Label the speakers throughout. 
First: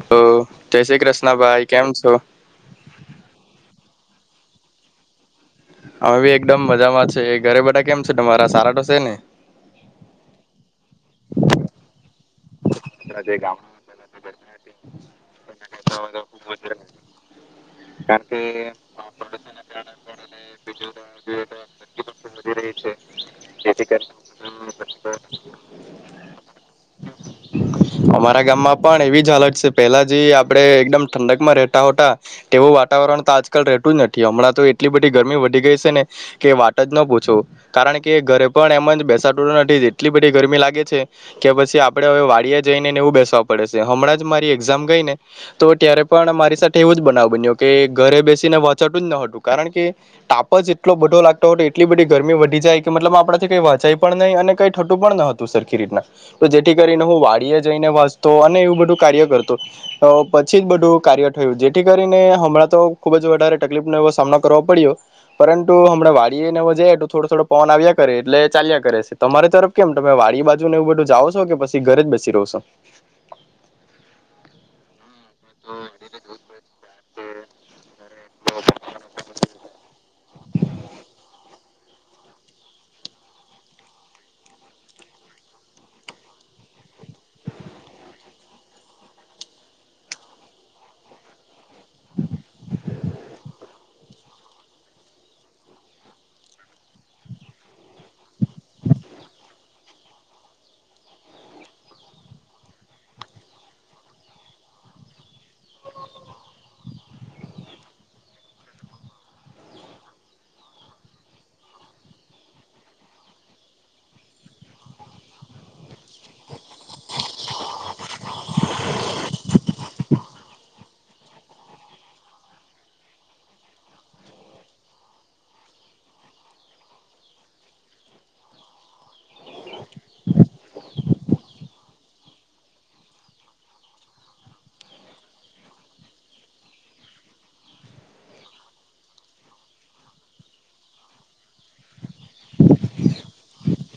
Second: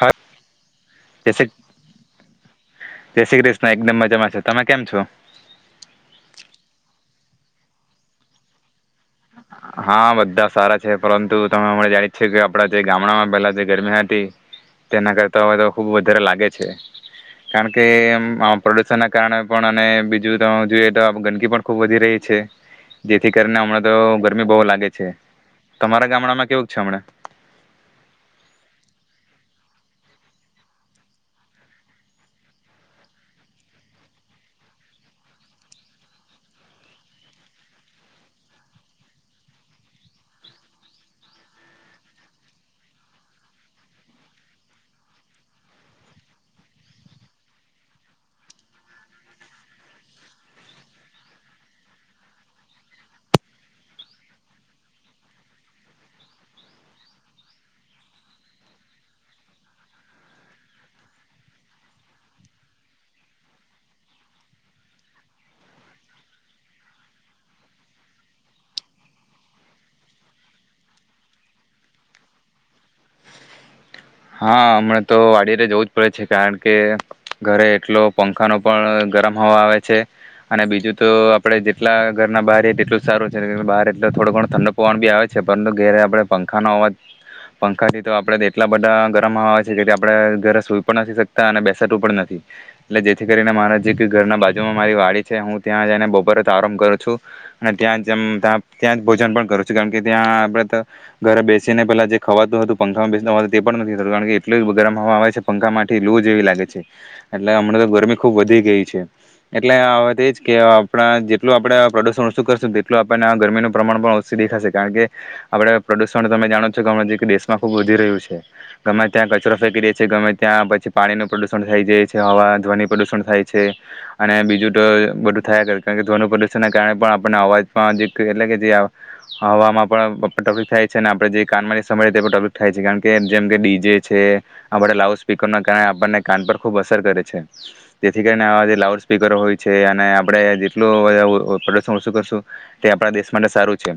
Speaker 1: હા,
Speaker 2: ઓ જય શ્રી
Speaker 1: જય શ્રી
Speaker 2: કૃષ્ણ કેમ છો.
Speaker 1: જય શ્રી કૃષ્ણ એકદમ મજામાં તમે કેમ છો.
Speaker 2: અમે બી એકદમ મજામાં છે, એ ઘરે બધા કેમ છે, તમારા સારા તો છે ને
Speaker 1: હા બધા સારા છે, પરંતુ તમે [unintelligible] છે કે આપણા જે ગામડામાં પહેલા જે ગરમી હતી, તેના કરતા હવે તો ખૂબ વધારે લાગે છે, કારણ કે અમ્મ પ્રદુષણના કારણે પણ અને બીજું તો જોઈએ તો ગંદકી પણ ખૂબ વધી રહી છે, જેથી કરીને હમણા તો ગરમી બો લાગે છે, તમારા ગામડામાં કેવું છે, હમણાં.
Speaker 2: અમારા ગામમાં પણ એવી જ હાલત છે, પેલા જે આપણે એકદમ ઠંડક માં રહેતા હતા તેવું વાતાવરણ તો આજકાલ રતું જ નથી, હમણાં તો એટલી બધી ગરમી વધી ગઈ છે, ને કે વાત જ ન પૂછો કારણ કે ઘરે પણ એમ જ બેસાતું નથી, એટલી બધી ગરમી લાગે છે, કે પછી અપ આપણે હવે વાળિયા જઈને ને એવું બેસવા પડે છે, હમણાં જ મારી એક્ઝામ ગઈને તો ત્યારે પણ મારી સાથે એવું જ બનાવ બન્યો કે ઘરે બેસીને વંચાતું જ ન હતું કારણ કે તાપ જ એટલો બધો લાગતો હતો, એટલી બધી ગરમી વધી જાય કે મતલબ આપણા કંઈ વાંચાય પણ નહીં અને કંઈ ઠંડુ પણ ન હતું સરખી રીતના તો જે જેથી કરીને હું વાડીએ જઈને વાંચતો અને એવું બધું કાર્ય કરતો આ પછી જ બધું કાર્ય થયું જેથી કરીને હમણાં તો ખુબ જ વધારે તકલીફ નો એવો સામનો કરવો પડ્યો પરંતુ હમણાં વાડીએ [unintelligible] થોડો થોડો પવન આવ્યા કરે એટલે ચાલ્યા કરે છે, તમારી તરફ કેમ તમે વાડી બાજુને એવું બધું જાઓ. કે પછી ઘરે જ બેસી રહો છો.
Speaker 1: હા હમણા. તો વાડી રે જવું જ પડે છે કારણ કે ઘરે એટલો પં પંખા નો પણ ગરમ હવા આવે છે. અને બીજું તો આપડે જેટલા ઘરના બહારએ તેટલું સારું છે, બહાર એ થોડો ઘણો ઠંડ પવનભી આવે છે, પરંતુ ઘેરે આપડે પંખા ન અવાજ પંખા થી તો આપડે એટલા બધા ગરમ આવે છે, જેથી આપણે ઘરે સુઈ પણ નથી શકતા અને બેસાતું પણ નથી, એટલે જેથી કરીને મારા જે ઘરના બાજુમાં મારી વાડી છે, હું ત્યાં જઈને બપોર જ આરામ કરું છું, ને ત્યાં જ અમ્મ ત્યાં ભોજન પણ કરું છું, કારણ કે ત્યાં આપણે તો ઘરે બેસીને પેલા જે ખવાતું હતું, પંખામાં બેસ તે પણ નથી કારણ કે એટલું ગરમ હવા આવે છે, પંખામાંથી લુ જેવી લાગે છે, એટલે હમણાં તો ગરમી ખુબ વધી ગઈ છે, એટલે આ વાત એજ કે આપણા જેટલું આપણે પ્રદુષણ ઓછું કરશું તેટલું આપણને ગરમીનું પ્રમાણ પણ ઓછું દેખાશે કારણ કે આપણે પ્રદુષણ તમે જાણો છો [unintelligible] દેશમાં ખૂબ વધી રહ્યું છે. ગમે ત્યાં કચરો ફેંકી દે છે, ગમે ત્યાં પછી પાણીનું પ્રદુષણ થઈ જાય છે, હવા, ધ્વનિ પ્રદુષણ થાય છે, અને બીજું તો બધું થયા જ કરે કારણ કે ધ્વનનું પ્રદુષણના કારણે પણ આપણને અવાજમાં જે એટલે કે જે હવામાં પણ [unintelligible] થાય છે, અને આપણે જે કાનમાંની સમય તે [unintelligible] થાય છે, કારણ કે જેમ કે ડી જે છે, આપણે લાઉડ સ્પીકરના કારણે આપણને કાન પર ખુબ અસર કરે છે, જેથી કરીને આ જે લાઉડ સ્પીકર હોય છે, અને આપણેે જેટલું ઓ પ્રદૂષણ ઓછું, કરશું તે આપણા દેશ માટે સારું છે,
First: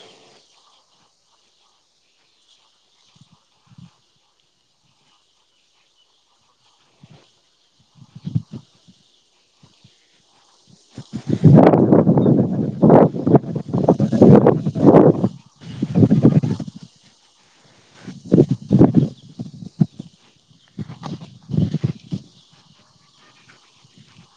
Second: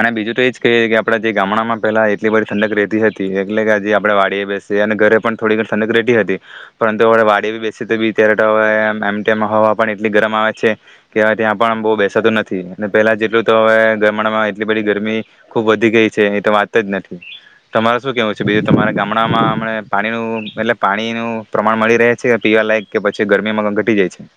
Speaker 1: અને બીજું તો એજ કે આપણા જે ગામડામાં પેલા એટલી બધી ઠંડક રહેતી હતી એટલે કે હજી આપણે વાડી બેસીએ અને ઘરે પણ થોડી ઘણી ઠંડક રહેતી હતી, પરંતુ હવે વાડી બેસી તો બી ત્યારે તો હવે એમ તેમ હવા પણ એટલી ગરમ આવે છે, કે ત્યાં પણ બો બેસાતું નથી, અને પેલા જેટલું તો હવે ગામડામાં એટલી બધી ગરમી ખુબ વધી ગઈ છે, એ તો વાત જ નથી તમારે શું કેવું બીજું તમારે ગામડામાંમ હમણે પાણીનું એટલે પાણીનું પ્રમાણ મળી રહે છે, પીવાલાયક કે પછી ગરમીમાં ઘટી જાય છે.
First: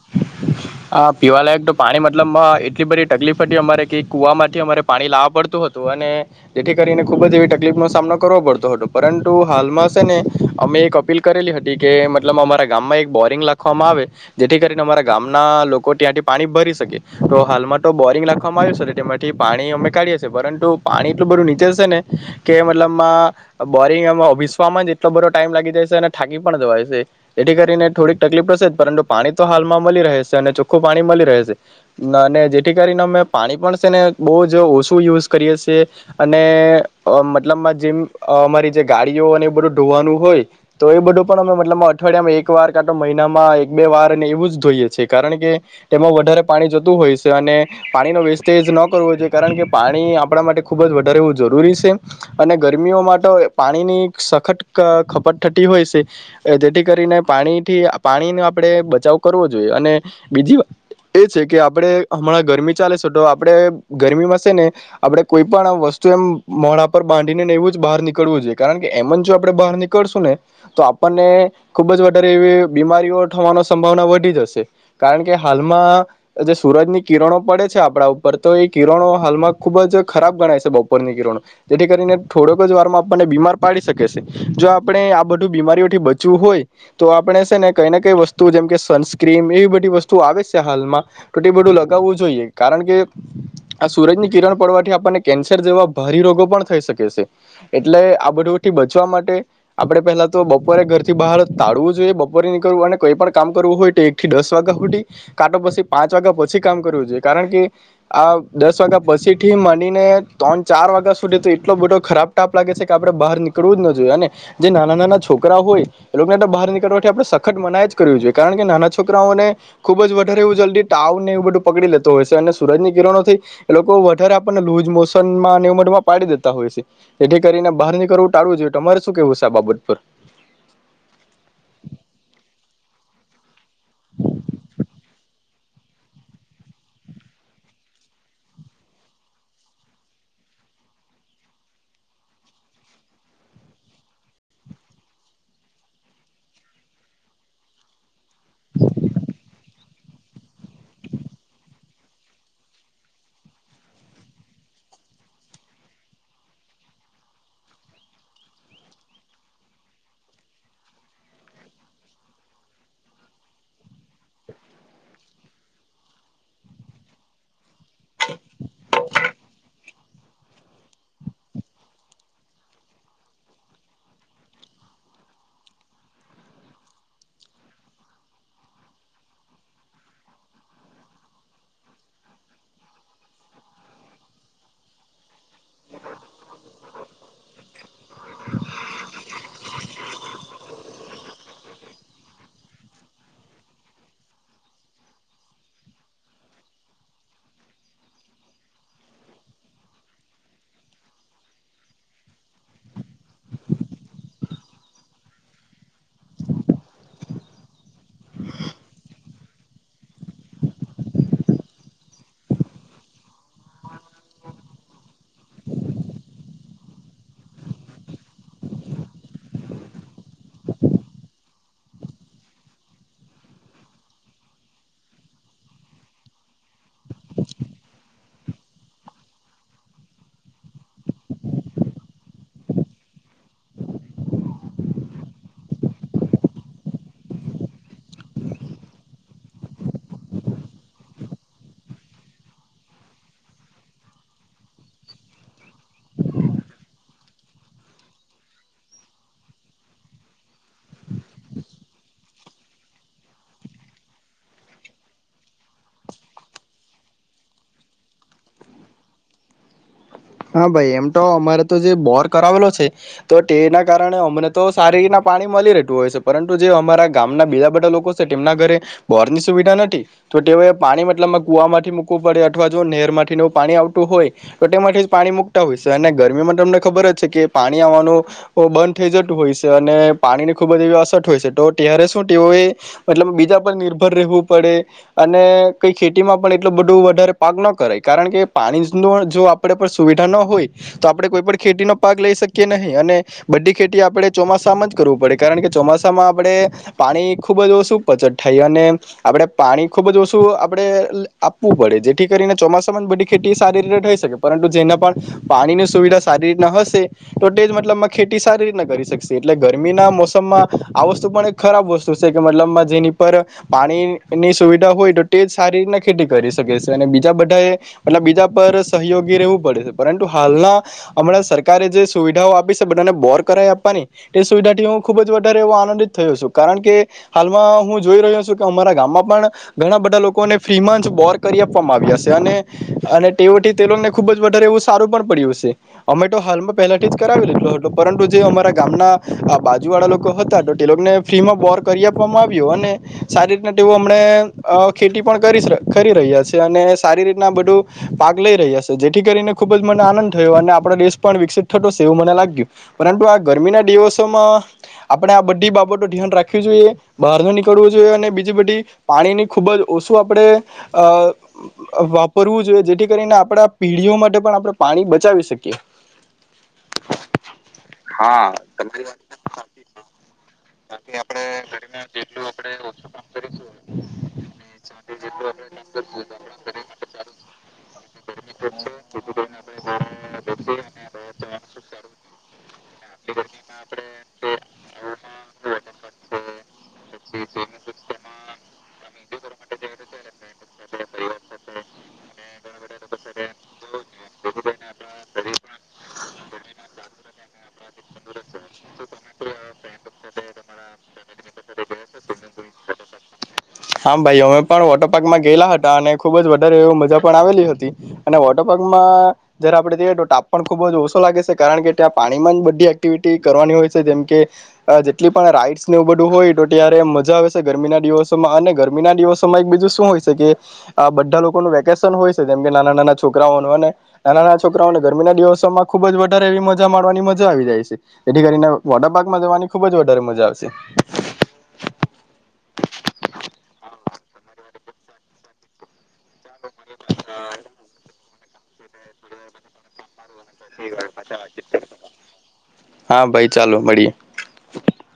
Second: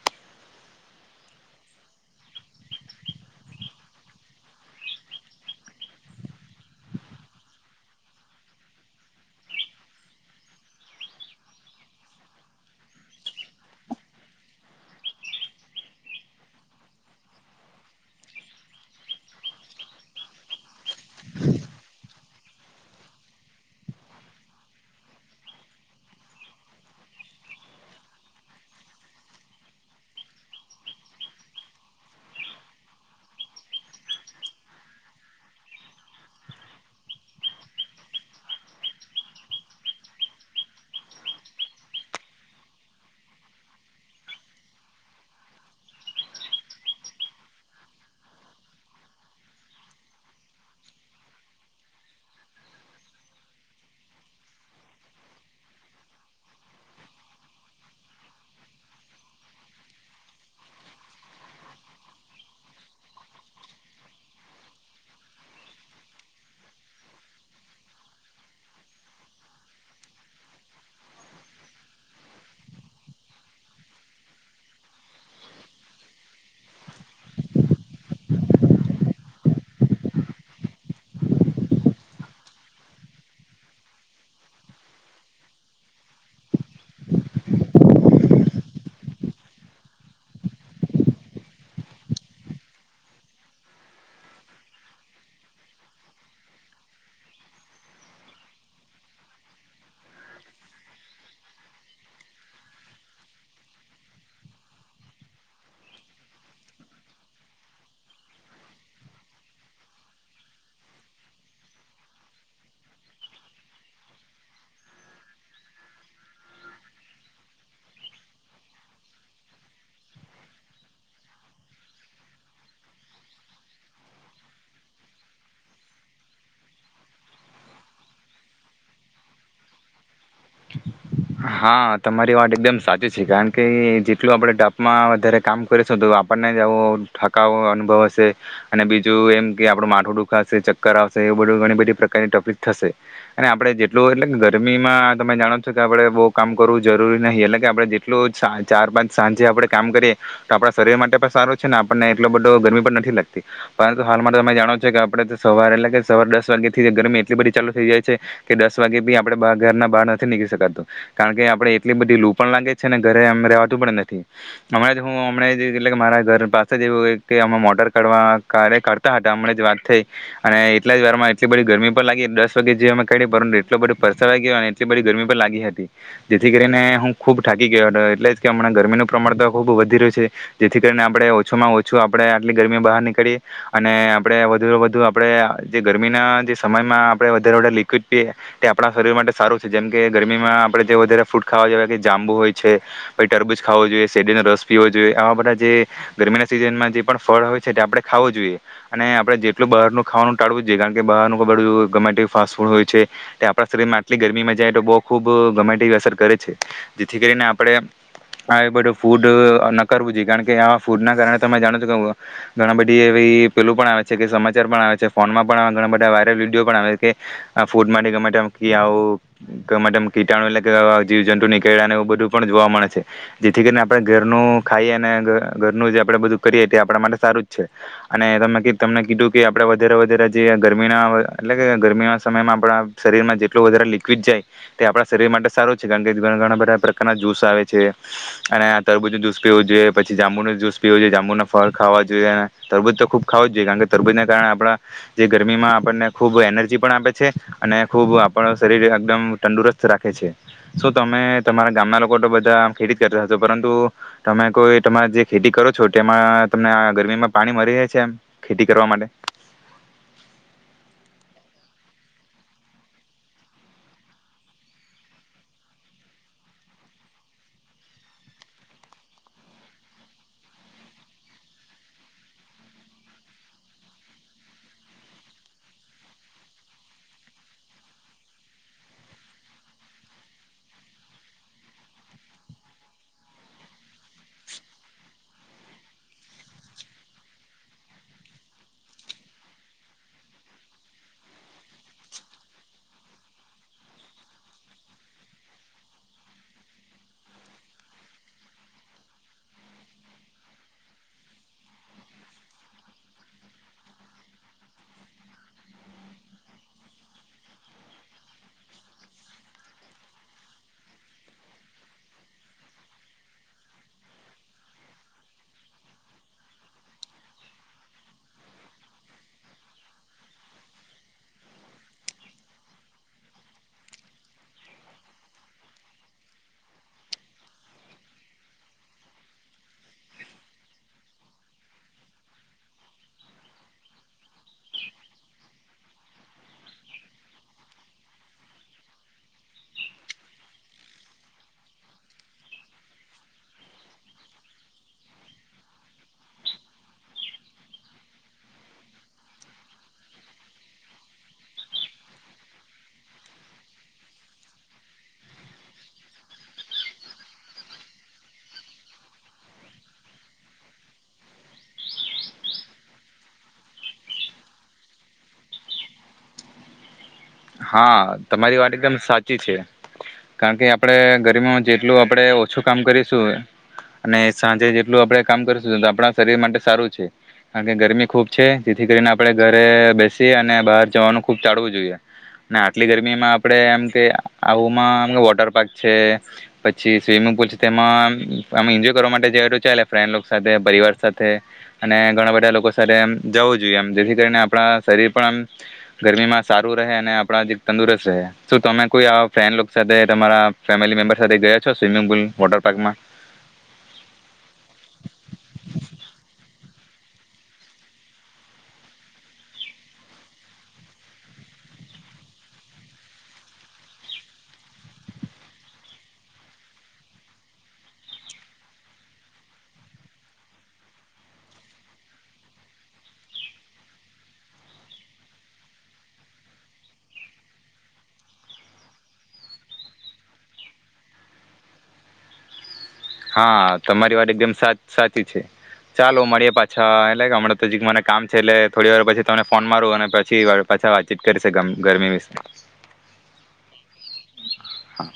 Speaker 2: હા પીવાલાયક તો પાણી મતલબ માં એટલી બધી તકલીફ હતી અમારે કે કૂવામાંથી અમારે પાણી લાવવા પડતું હતું, અને જેથી કરીને ખૂબ જ એવી તકલીફનો સામનો કરવો પડતો હતો, પરંતુ હાલમાં છે ને અમે એક અપીલ કરેલી હતી કે મતલબ અમારા ગામમાં એક બોરિંગ લખવામાં આવે જેથી કરીને અમારા ગામ ના લોકો ત્યાંથી પાણી ભરી શકે તો હાલમાં તો બોરિંગ રાખવામાં આવ્યું છે, તેમાંથી પાણી અમે કાઢીએ છીએ, પરંતુ પાણી એટલું બધું નીચે છે, ને. કે મતલબમાં બોરિંગ એમાં ભીસવામાં એટલો બધો ટાઈમ લાગી જાય છે, અને થાકી પણ જવાય છે, એથી કરીને થોડીક તકલીફ પડશે પરંતુ પાણી તો હાલમાં મળી રહે છે, ને ચોખ્ખું પાણી મળી રહે છે, આ ને જેથી કરીને અમે પાણી પણ છે, ને બો જ ઓછું યુઝ કરીએ છેએ, અને આ મતલબમાં જેમ અમારી જે ગાડીઓ અને એ બધું ધોવાનું હોય, તો એ બધું પણ અમે મતલબ અઠવાડિયામાં એક વાર કા તો મહિનામાં એક બે વાર ને એવું જ ધોઈએ છેએ. કારણ કે તેમાં વધારે પાણી જતું હોય છે, અને પાણીનો વેસ્ટેજ ન કરવો જોઈએ, કારણ કે પાણી આપણા માટે ખૂબ જ વધારે એવું જરૂરી છે, અને ગરમીઓમાં તો પાણીની સખત ક ખપત થતી હોય છે, જેથી કરીને પાણીથી પાણીનો આપણે બચાવ કરવો જોઈએ અને બીજી એ છે, કે આપણે હમણાં ગરમી ચાલે છે, તો આપણે ગરમીમાં છે, ને આપણે કોઈ પણ વસ્તુ એમ મોઢા પર બાંધીનેને એવું જ બહાર નીકળવું જોઈએ કારણ કે એમ જ જો આપડે બહાર નીકળશું ને તો આપણને ખુબ જ વધારે એવી બીમારીઓ થવાની સંભાવના વધી જશે. કારણ કે હાલમાં જે સુૂરજની કિરણો પડે છે, આપણા ઉપર તો એ કિરણો હાલમાં ખુબ જ ખરાબ ગણાય છે, બપોરની કિરણો જેથી કરીને થોડોક જ વારમાં આપણને બીમાર પાડી શકે છે, જો આપણે આ બધું બીમારીઓથી બચવું હોય તો આપણે છે, ને કઈ ને કઈ વસ્તુ જેમકે સનસ્ક્રીમ એવી બધી એટલી વસ્તુઓ આવે છે, હાલમાં તો તે બધું લાગવું જોઈએ, કારણ કે આ સૂરજની કિરણ પડવાથી આપણને કેન્સર જેવા ભારે રોગો પણ થઈ શકે છે, એટલે આ બધુંથી બચવા માટે આપણે પહેલા તો બપોરે ઘરથી બહાર તાળવું જોઈએ, બપોરે નીકળવું અને કોઈ પણ કામ કરવું હોય તો એક થી દસ દસ વાગ્યા સુધી કાં તો પછી પાંચ વાગ્યા પછી કામ કરવું જોઈએ, કારણ કે આ દસ વાગ્યા પછી થી માંડીને ત્રણ ચાર વાગ્યા સુધી તો એટલો બધો ખરાબ તાપ લાગે છે, કે આપણે બહાર નીકળવું જ ન જોઈએ અને જે નાના નાના છોકરા હોય એ લોકોને તો બહાર નીકળવાથી આપણે સખત મનાય જ કરવી જોઈએ, કારણ કે નાના છોક છોકરાઓને ખુબ જ વધારે એવું જલ્દી તાવ ને એવું બધું પકડી લેતો હોય છે, અને સુરજ ની કિરણોથી એ લોકો વધારે આપણને લુઝ મોશનમાં અને ઉમટમાં પાડી દેતા હોય છે, જેથી કરીને બહાર નીકળવું ટાળવું જોઈએ, તમારે શું કેવું છે, આ બાબત પર.
Speaker 1: હા તમારી વાત એકદમ સાચી છે, કારણ કે જેટલું આપણે તાપમાં વધારે કામ કરીશ તો આપણને જ આવો થાકનો અનુભવ હશે, અને બીજું એમ કે આપણું માથું દુખાશે ચક્કર આવશે, એવું બધું ઘણી બધી પ્રકારની તકલીફ થશે, અને આપણે જેટલું એટલે ગરમીમાં તમે જાણો છો કે આપણેે બો કામ કરવું જરૂરી નહીં, એટલે કે આપણે જેટલું ચાર પાંચ સાંજે આપણે કામ કરીએ તો આપણા શરીર માટે પણ સારું છે, ને આપણને એટલો બધો ગરમી પણ નથી લાગતી પરંતુ હાલ માટે તમે જાણો છો, કે આપણે સવારે એટલે કે સવારે દસ વાગે થી ગરમી એટલી બધી ચાલુ થઈ જાય છે, કે દસ વાગે બી આપણે બહાર ઘરના બહાર નથી નીકળી શકાતું કારણ કે આપણે એટલી બધી લૂ પણ લાગે છે, અને ઘરે એમ રહેવાતું પણ નથી, હમણાં જે હું હમણા એટલે મારા ઘર પાસે જેવું કે આ મોટર [unintelligible] કાર કરતા હતા, હમણાં જ વાત થઈ. અને એટલા જ વાર માં એટલી બધી ગરમી પણ લાગી દસ વાગે જે કા પરંતુ એટલો બધો પરસવાઈ ગયો. આટલી બધ ગરમી પર લાગી હતી જેથી કરીને હું ખૂબ થાકી ગયો હતો એટલે જ કે હમણા ગરમીનું પ્રમાણ તો ખૂબ વધી રહ્યું છે જેથી કરીને આપણે ઓછામાં ઓછું આપણે આટલી ગરમી બહાર નીકળીએ અને આપણે વધુ વધુ આપણે જે ગરમીના જે સમયમાં આપણે વધારે વધારે લિક્વિડ પીએ તે આપણા શરીર માટે સારું છે જેમ કે ગરમીમાં આપણે જે વધારે ફૂડ ખાવા જેએ કે જાંબુ હોય છે પછી ટરબૂજ ખાવો જોઈએ શેરડીનો રસ પી હોવો જોઈએ આવા બધા જે ગરમીના સિઝનમાં જે પણ ફળ હોય છે તે આપણે ખાવું જોઈએ અને આપણે જેટલું બહારનું ખાવાનું ટાળવું જ જોઈએ કારણ કે બહારનું બધું ગમેટ ફાસ્ટ ફૂડ હોય છે તે આપણા શરીર માટે એટલી ગરમીમાં જાય તો બહુ ખૂબ ગમે તે એવી અસર કરે છે જેથી કરીને આપણે આ બધું ફૂડ ન કરવું જોઈએ કારણ કે આવા ફૂડ ના કારણે તમે જાણો છો કે ઘણા બધી એવી પેલું પણ આવે છે કે સમાચાર પણ આવે છે ફોનમાં પણ ઘણા બધા વાયરલ વિડીયો પણ આવે છે કે આ ફૂડ માટે ગમે કે આવું ગમે ટેમ કીટાણુ એટલે કે આવા જીવ જંતુ નીકયળાને એવું બધું પણ જોવા મળે છે, જેથી કરીને આપણે ઘરનું ખાઈએ અને ઘ ઘરનું જે આપણેે બધું કરીએ તે આપણા માટે સારું જ છે અને ત તમને કીધું કે આપણે વધારે વધારે જે ગરમીના એટલે કે ગરમીના સમયમાં આપણા શરીરમાં જે ટલુ વધારે લિક્વિડ જાય, તે આપણા શરીર માટે સારું જ છે, કારણ કે ઘણા ઘણા બધા પ્રકારના જ્યુસ આવે છે અને આ તરબૂજ જુસ પીવો જોઈએ પછી જાંબુનો જૂસ પીવો જોઈએ, જાંબુના ફળ ખાવા જોએ અને તરબૂજ તો ખૂબ ખાવું જ જોઈએ, કાણ કે તરબૂજને કારણે આપણા જે ગરમીમાં આપણને ખૂબ એનર્જી પણ આપે છે અને ખૂબ આ પણ શરીરે એકદમ તંદુરસ્ત રાખે છે, શું તમે તમારા ગામના લોકો ટો બઢા ખેતી જ કરતા છો, પરંતુ તમે કોઈ તમા જે ખેતી કરો છો ટેમાં તમને આ ગરમીમાં પાણી મરી રેય છે એમ ખેતી કરવા માટે?
Speaker 2: હા ભાઈ એમ ટો અમારે તો જે બોર કરાવેલો છે ટો તેના કારણે અમને તો સારી રીતના પાણી મલી રેતું હોય છે, પરંતુ જે અમારા ગામના બીજા બધા લોકો સે તેમના ઘરે બોરની સુવિધા નઠી, ટો તેઓએ પાણી મતલબમાં કુવામાંથી મુૂકવું પડે અઠવા જો નેરમાંથી ને એવું પાણી આવતું હોય ટો તેમાંઠી પાણી મૂકટા હોય છે અને ગરમીમાં ટમને ખબર જ છે કે પાણી આવવાનું બંધ ઠઈ જતું હોય છે અને પાણીની ખુબ જ એવી અસત હોય છે, ટો ત્યારે શું ટેઓએ મતલબ બીજા પર નિર્ભર રહેવું પડે અને કઈ ખેતીમાં પણ એટલું બઢુ વધારે પાક ન કરાય કારણ કે પાણી જ ન જો આપણે પછ સુવિઢા ન હોય, તો આપણે કોઈ પણ ખેતીનો પાક લઈ શકીએ નહીં અને બધી ખેતી આપણે ચોમાસામાં જ કરવું પડે કારણ કે ચોમાસામાં આપણે પાણી ખૂબ જ ઓછું પચટ થાય અને આપણે પાણી ખૂબ જ ઓછું આપડે આપવું પડે, જેઠી કરીને ચોમાસામાં જ બઢી ખેટી સારી રીતે થઈ શકે, પરંટુ જેના પણ પાણીની સુવિધા સારી રીતના હશે, ટો ટે જ મતલબમાં ખેટી સારી રીતના કરી શકશે એટલે ગરમીના મોસમમાં આ વસ્તુ પણ એક ખરાબ વસ્તુ સે કે મતલબમાં જેની પર પાણીની સુવિઢા હોય, ટો ટે જ સારી રીટના ખેટી કરી શકે છે અને બીજા બઢા એ મતલબ બીજા પર સહયોગી રહેવું પડે છે, પરંટુ હાલના અમણાં સરકારે જે સુવિઢાઓ આપી સે બઢાને બોર કરાઈ આપવાની ટે સુવિઢાથી હું ખુબ જ વધારે એવો આનંદિત થયો છું, કારણ કે હાલમાં હું જોઈ રહ્યો છું કે અમારા ગામમાં પણ ઘણા બઢા લોકોને ફ્રીમાં જ બોર કરી આપવામાં આવ્યા સે અને અને ટેઓથી તે લોકને ખૂબ જ વઢારે એવું સારું પણ પડ્યું સે, અમે ટો હાલમાં પહેલા થી જ કરાવી લીધલો હતો, પરંટુ જે અમારા ગામના બાજુ વાળા લોકો હતા તો તે લોકને ફ્રીમાં બોર કરી આપવામાં આવ્યો અને સારી રીતના ટેઓ અમણે અ ખેટી પણ કરી સ કરી રહ્યા છે અને સારી રીતના બઢુ પાાગ લઈ રહ્યા સે જે ઠી કરીને ખૂબ જ મને આનંદ થયો અને આપણો દેશ પણ વિકસિત થતો સે એવું મને લાગ્યું, પરંતુ આ ગરમીના દિવસોમાં આપણે આ બઢી બાબટો ધ્યાન રાખવી જોઈએ, બહાર ન નીકળવું જોઈએ અને બીજી બઢી પાણીની ખૂબ જ ઓસુ આપણે અ વાપરવું જોઈએ, જેઠી કરીને આપણા પીઢીઓ માટે પણ આપણે પાણી બચાવી શકીએ.
Speaker 1: હા તમારી વાત એકદમ સાચી છે, કાણ કે આ પડે ગરમીમાં જેટલું આપણે ઓછું કામ કરીશું અને સાંજે જેટલું આપણે કામ કરીશું તો આપણા શરીર માટે સારું છે કારણ કે ગરમી ખૂબ છે જેથી કરીને આપણે ઘરે બેસીએ અને બહાર જવાનું ખૂબ ટાળવું જોઈએ. અને આટલી ગરમીમાં આપડે એમ કે આવુંમાં અમે વોટર પાર્ક છે, પછી સ્વિમિંગ પુલ છે તેમાં અમે એન્જોય કરવા માટે જું ચાલે ફ્રેન્ડ સાથે પરિવાર સાથે, અને ઘણા બધા લોકો સાથે જવું જોઈએ એમ જેથી કરીને આપણા શરીર પણ આમ ગરમી માં સાત અને આપજી તંદુરસ્ત રહે, શું તમે કોઈ ફ્રેન્ડ સાથે તમારા ફેમિલી મેમ્બર સાથે ગયા છો સ્વિમિંગ પુલ વોટર પાર્કમાં?
Speaker 2: હા ભાઈ અમે પણ વોટર પાર્કમાં ગયેલા હતા અને ખુબ જ વધારે એવ પણ આવેલી હતી, અને વોટર પાર્કમાં જયારે આપડણે જઈએ તો તાપ પણ ખૂબ જ ઓછો લાગે છે કારણ કે ત્યાં પાણીમાં જ બધી એક્ટિવિટી કરવાની હોય છે જેમ કે, જેટલી પણ રાઈડ્સને એવું બધું હોય તો ત્યારે મજા આવે છે ગરમીના દિવસોમાં અને ગરમી ના દિવસોમાં એક બીજું શું હોય છે કે, આ બધા લોકોનું વેકેશન હોય છે જેમ કે નાના નાના છોકરાઓ અને નાના નાના છોકરાઓને ગરમીના દિવસોમાં ખુબ જ વધારે એવી મજા માવાની મજા આવી જાય છે એથી કરીને વોટરપાર્કમાં જવાની ખુબ જ વધારે મજા આવશે.
Speaker 1: હા તમારી વાત એકદમ સા સાચી છે. ચાલો મળીએ પાછા એટલે હમણાં તો મને કામ છે એટલે થોડી વાર પછી ત ફોન મારૂ અને પછી પાછા વાતચીત કરી છે ગરમી વિશે,
Speaker 2: હા ભાઈ ચાલો મળીએ
Speaker 1: હા.